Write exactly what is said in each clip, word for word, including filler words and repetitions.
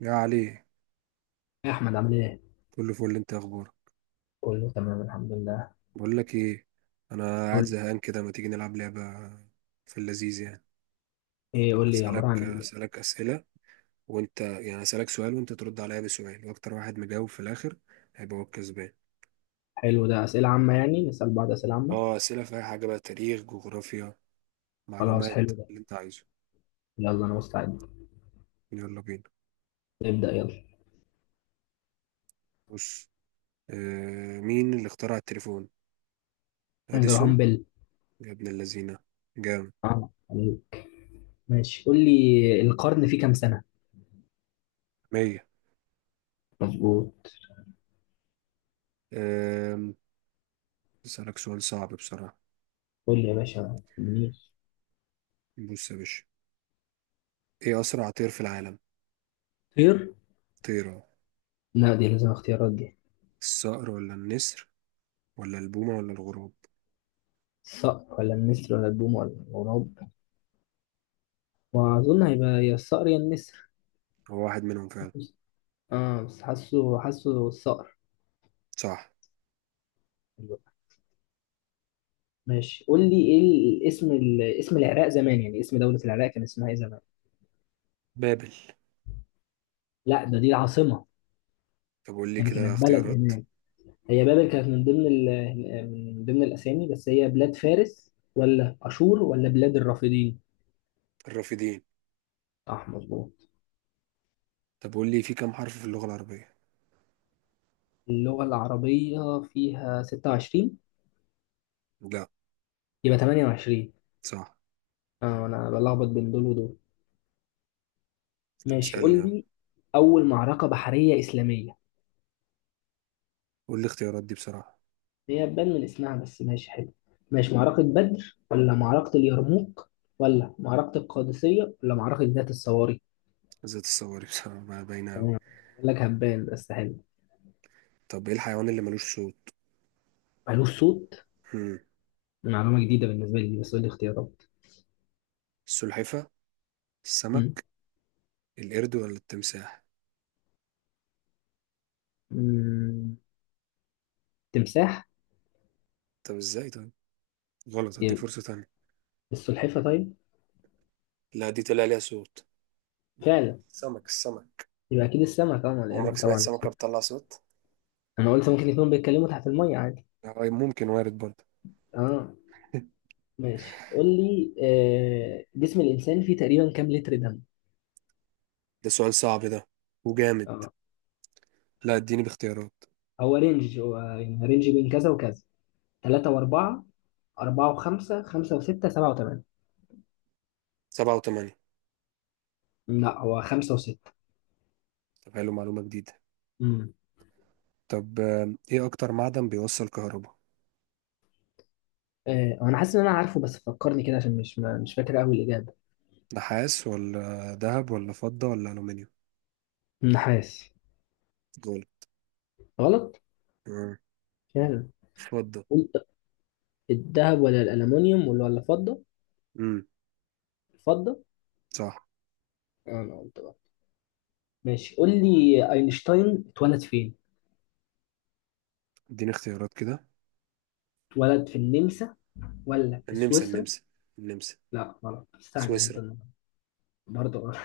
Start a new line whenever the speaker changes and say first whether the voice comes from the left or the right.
right: يا علي،
left: إيه يا احمد، عامل ايه؟
right: كله فل. انت إيه اخبارك؟
left: كله تمام الحمد لله.
right: بقول لك ايه، انا قاعد
left: قول لي
right: زهقان كده، ما تيجي نلعب لعبه؟ في اللذيذ يعني
left: ايه؟ قول لي عباره عن
right: اسالك
left: ايه؟
right: اسئله، وانت يعني اسالك سؤال وانت ترد عليا بسؤال، واكتر واحد مجاوب في الاخر هيبقى هو الكسبان.
left: حلو، ده اسئله عامه يعني، نسال بعض اسئله عامه؟
right: اه، اسئله في اي حاجه بقى، تاريخ، جغرافيا،
left: خلاص،
right: معلومات
left: حلو ده.
right: اللي انت عارفه.
left: يلا انا مستعد.
right: يلا بينا.
left: نبدا، يلا.
right: بص، آه مين اللي اخترع التليفون؟
left: جراهام
right: اديسون؟
left: بيل.
right: يا ابن اللذينه، جامد.
left: اه عليك. ماشي، قول لي القرن فيه كام سنه.
right: مية.
left: مظبوط.
right: آه اسالك سؤال صعب بصراحه.
left: قول لي يا باشا منير.
right: بص يا باشا، ايه اسرع طير في العالم؟
left: طير.
right: طيره،
left: لا، دي لازم اختيارات دي.
right: الصقر ولا النسر ولا البومة ولا الغراب؟
left: الصقر ولا النسر ولا البوم ولا الغراب. واظن هيبقى يا الصقر يا النسر.
right: هو واحد منهم فعلا.
left: اه بس حاسه حاسه الصقر.
right: صح.
left: ماشي، قول لي ايه ال- اسم ال- اسم العراق زمان، يعني اسم دولة العراق كان اسمها ايه زمان؟
right: بابل.
left: لا، ده دي العاصمة.
right: طب قول لي
left: يعني
right: كده
left: كانت بلد
right: اختيارات.
left: هناك. هي بابل كانت من ضمن ال- من ضمن الاسامي، بس هي بلاد فارس ولا اشور ولا بلاد الرافدين؟
right: الرافدين.
left: صح، مظبوط.
right: طب قول لي، في كام حرف في اللغة العربية؟
left: اللغة العربية فيها ستة وعشرين.
right: لا.
left: يبقى ثمانية وعشرين. اه انا بلخبط بين دول ودول.
right: طب
left: ماشي، قول
right: اسألني يلا.
left: لي اول معركة بحرية اسلامية.
right: قول لي اختيارات دي بصراحة.
left: هي تبان من اسمها، بس ماشي حلو. ماشي، معركة بدر ولا معركة اليرموك ولا معركة القادسية ولا معركة ذات الصواري؟
right: ذات الصواري بصراحة بقى باينة أوي.
left: يعني، بقول لك هبان بس حلو.
right: طب ايه الحيوان اللي ملوش صوت؟
left: مالوش صوت؟ دي معلومة جديدة بالنسبة لي دي، بس قول لي اختيارات.
right: السلحفة،
left: مم.
right: السمك، القرد ولا التمساح؟
left: مم. تمساح.
right: طب ازاي طيب؟ غلط، هديك
left: يبقى
right: فرصة تانية.
left: السلحفة طيب.
right: لا، دي طلع ليها صوت.
left: فعلا.
right: سمك السمك.
left: يبقى أكيد السمك، طبعا
right: عمرك
left: القرد،
right: سمعت
left: طبعا
right: سمكة
left: السمك.
right: بتطلع صوت؟
left: أنا قلت ممكن يكونوا بيتكلموا تحت المية عادي.
right: آه، ممكن وارد برضه.
left: اه. ماشي، قول لي آه، جسم الإنسان فيه تقريبا كام لتر دم؟
right: ده سؤال صعب ده، وجامد.
left: اه.
right: لا، اديني باختيارات.
left: هو رينج، هو يعني رينج بين كذا وكذا. تلاتة وأربعة، أربعة وخمسة، خمسة وستة، سبعة وتمانية.
right: سبعة وثمانية.
left: لا، هو خمسة وستة.
right: طب حلو، معلومة جديدة.
left: امم
right: طب آه، ايه أكتر معدن بيوصل كهرباء؟
left: آه، هو أنا حاسس إن أنا عارفه، بس فكرني كده عشان مش ما- مش فاكر أوي الإجابة.
right: نحاس ولا ذهب ولا فضة ولا ألومنيوم؟
left: النحاس.
right: جول.
left: غلط، فعلا.
right: فضة.
left: قلت الذهب ولا الألمنيوم ولا ولا الفضة.
right: امم.
left: الفضة. آه، أنا قلت بقى. ماشي، قول لي أينشتاين اتولد فين؟
right: اديني اختيارات كده.
left: اتولد في النمسا ولا في
right: النمسا،
left: سويسرا؟
right: النمسا.
left: لا، غلط. مستعجل أنت
right: سويسرا.
left: النهارده. برضه غلط.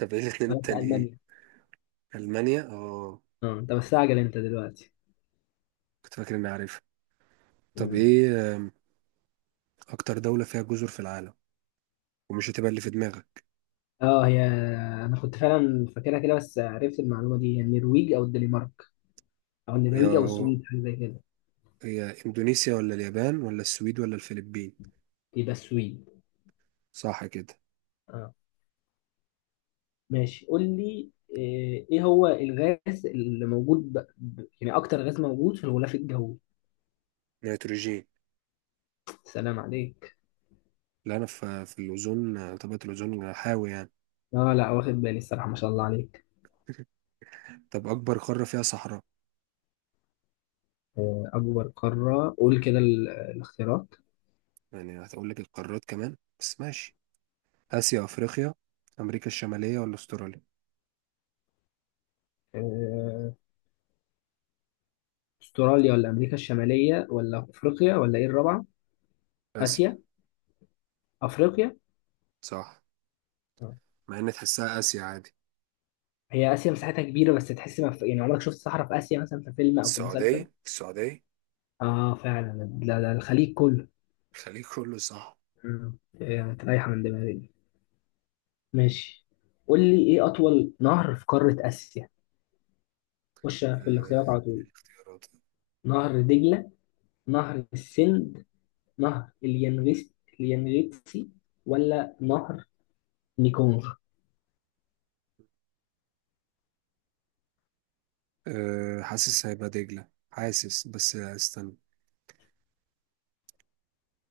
right: طب ايه الاتنين
left: اتولد في
right: التانيين ايه؟
left: ألمانيا.
right: ألمانيا، اه.
left: أه أنت مستعجل أنت دلوقتي.
right: كنت فاكر إني عارفها. طب ايه، آه، أكتر دولة فيها جزر في العالم، ومش هتبقى اللي في دماغك؟
left: اه هي. انا كنت فعلا فاكرها كده، بس عرفت المعلومه دي، هي النرويج او الدنمارك او
right: هي،
left: النرويج او السويد، حاجه زي كده.
right: هي إندونيسيا ولا اليابان ولا السويد ولا الفلبين؟
left: يبقى السويد.
right: صح كده.
left: اه. ماشي، قول لي آه، ايه هو الغاز اللي موجود ب... ب- يعني اكتر غاز موجود في الغلاف الجوي؟
right: نيتروجين.
left: سلام عليك.
right: لا، أنا في في الأوزون، آه، طبقة الأوزون حاوي يعني.
left: اه لا، واخد بالي الصراحه، ما شاء الله عليك.
right: طب أكبر قارة فيها صحراء؟
left: آه، اكبر قاره، قول كده ال- الاختيارات.
right: يعني هتقول لك القارات كمان، بس ماشي. آسيا، أفريقيا، أمريكا الشمالية ولا أستراليا؟
left: آه، استراليا ولا امريكا الشماليه ولا افريقيا ولا ايه الرابعه؟
right: آسيا.
left: اسيا. افريقيا.
right: صح، مع إن تحسها آسيا عادي.
left: هي آسيا مساحتها كبيرة بس تحس ما في، يعني عمرك شفت صحراء في آسيا مثلا في فيلم أو في مسلسل؟
right: السعودية، السعودية.
left: آه فعلا، لا لا الخليج كله.
right: إيه، كله صح.
left: مم. يعني رايحة من دماغي دي. ماشي، قول لي إيه أطول نهر في قارة آسيا؟ خش في الاختيارات
right: أه.
left: على طول. نهر دجلة، نهر السند، نهر اليانغس، اليانغتسي، ولا نهر ميكونغ.
right: أه، حاسس هيبقى دجلة، حاسس، بس استنى.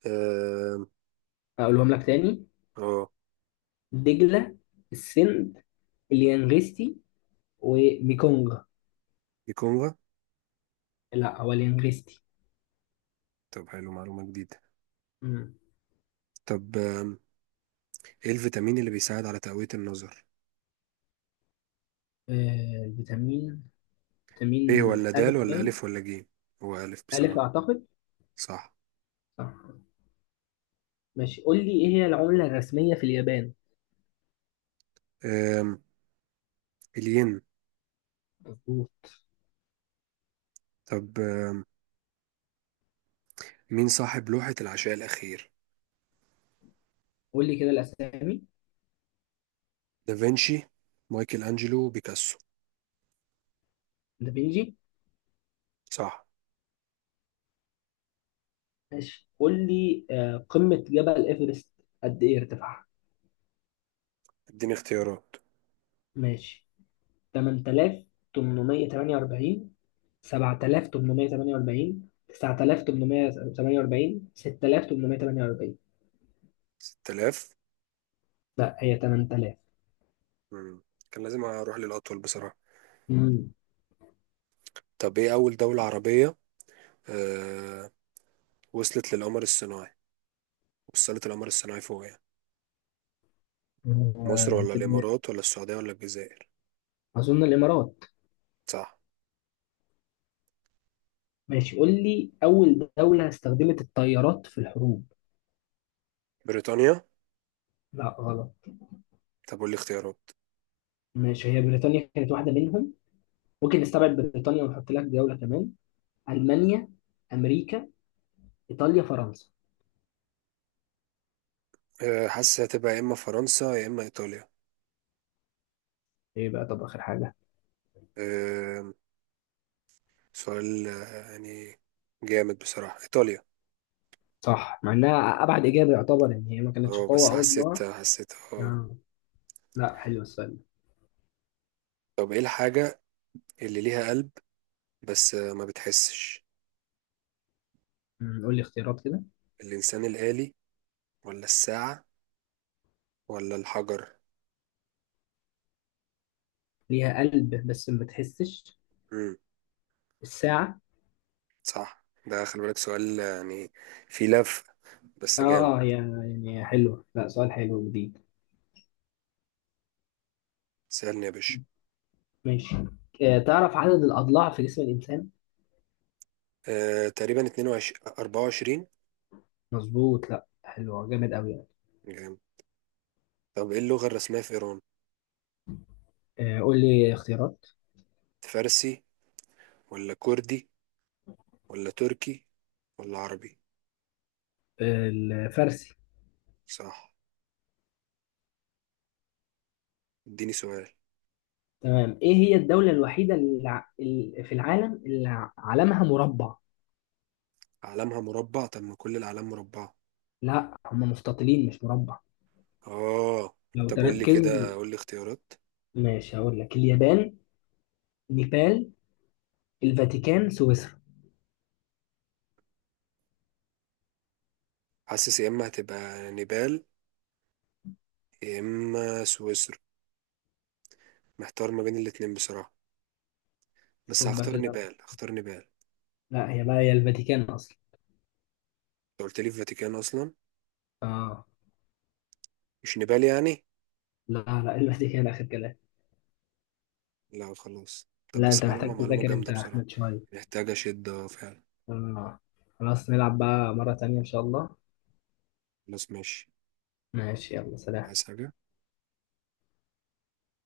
right: أه.
left: أقولهم لك تاني.
right: أه.
left: دجلة، السند، اليانغستي، وميكونغ.
right: الكونغو.
left: لا، هو اليانغستي.
right: طب حلو، معلومة جديدة.
left: مم.
right: طب آم، إيه الفيتامين اللي بيساعد على تقوية النظر؟
left: آه الفيتامين.
right: ب
left: فيتامين
right: ولا د
left: ألف
right: ولا ألف
left: باين.
right: ولا ج؟ هو ألف
left: ألف
right: بصراحة.
left: أعتقد. صح. ماشي، قول لي إيه هي العملة الرسمية في اليابان.
right: أم، الين.
left: مظبوط.
right: طب مين صاحب لوحة العشاء الأخير؟
left: قول لي كده الأسامي.
right: دافنشي، مايكل أنجلو، بيكاسو.
left: دافينشي.
right: صح.
left: ماشي، قول لي آه، قمة جبل إيفرست قد إيه ارتفاعها؟
right: اديني اختيارات.
left: ماشي. ثمانية آلاف وثمنمية وتمنية وأربعين، سبعة آلاف وثمنمية وتمنية وأربعين، تسعة آلاف وثمنمية وتمنية وأربعين، ستة آلاف وثمنمية وتمنية وأربعين.
right: ستة آلاف.
left: لا، هي ثمانية آلاف.
right: مم. كان لازم أروح للأطول بصراحة.
left: امم.
right: طب إيه أول دولة عربية آه... وصلت للقمر الصناعي، وصلت القمر الصناعي فوق يعني؟
left: آه،
right: مصر ولا
left: هتبقى
right: الإمارات ولا السعودية ولا الجزائر؟
left: أظن الإمارات.
right: صح.
left: ماشي، قول لي أول دولة استخدمت الطيارات في الحروب.
right: بريطانيا.
left: لا، غلط.
right: طب قول لي اختيارات.
left: ماشي، هي بريطانيا كانت واحدة منهم. ممكن نستبعد بريطانيا ونحط لك دولة كمان. ألمانيا، أمريكا، إيطاليا، فرنسا.
right: آه... حاسس هتبقى يا إما فرنسا يا إما إيطاليا.
left: إيه بقى، طب آخر حاجة.
right: آه... سؤال آه، يعني جامد بصراحة. إيطاليا.
left: صح، مع إنها أبعد إجابة، يعتبر إن هي ما
right: اه
left: كانتش
right: بس
left: قوة أو
right: حسيت
left: صداع.
right: حسيت- اه.
left: آه. لا، حلو السؤال ده.
right: طب ايه الحاجة اللي ليها قلب بس ما بتحسش؟
left: أمم، قول لي اختيارات كده.
right: الإنسان الآلي ولا الساعة ولا الحجر؟
left: ليها قلب بس ما تحسش.
right: امم.
left: الساعة.
right: صح. ده خلي بالك، سؤال يعني فيه لف، بس جامد.
left: آه، هي يعني حلوة، لا سؤال حلو جديد.
right: سألني يا باشا.
left: ماشي. آه، تعرف عدد الأضلاع في جسم الإنسان؟
right: آه، تقريبا اثنين وعشرين، أربعة وعشرين.
left: مظبوط، لا حلوة، جامد قوي يعني.
right: طب ايه اللغة الرسمية في إيران؟
left: آه، قول لي اختيارات.
right: فارسي ولا كردي ولا تركي ولا عربي؟
left: الفارسي.
right: صح. اديني سؤال.
left: تمام، ايه هي الدولة الوحيدة اللي ع- ال- في العالم اللي ع- علمها مربع؟
right: علمها مربع؟ طب ما كل الأعلام مربعة.
left: لا، هم مستطيلين مش مربع.
right: اه.
left: لو
right: طب قول لي
left: تركز.
right: كده، قول لي.
left: ماشي، هقول لك اليابان، نيبال، الفاتيكان، سويسرا.
right: حاسس يا اما هتبقى نيبال يا اما سويسرا، محتار ما بين الاتنين بصراحة. بس
left: شوف بقى
right: هختار
left: كده.
right: نيبال، هختار نيبال انت.
left: لا، هي بقى هي الفاتيكان اصلا.
right: قلت لي الفاتيكان اصلا؟
left: اه.
right: مش نيبال يعني؟
left: لا لا، الفاتيكان اخر كلام.
right: لا خلاص، طب
left: لا،
right: بس
left: انت
right: معلومة،
left: محتاج
right: معلومة
left: تذاكر انت
right: جامدة.
left: يا احمد شوية.
right: محتاجة شدة فعلا.
left: اه. خلاص، نلعب بقى مرة تانية ان شاء الله.
right: خلاص ماشي.
left: ماشي، يلا سلام.
right: عايز حاجة؟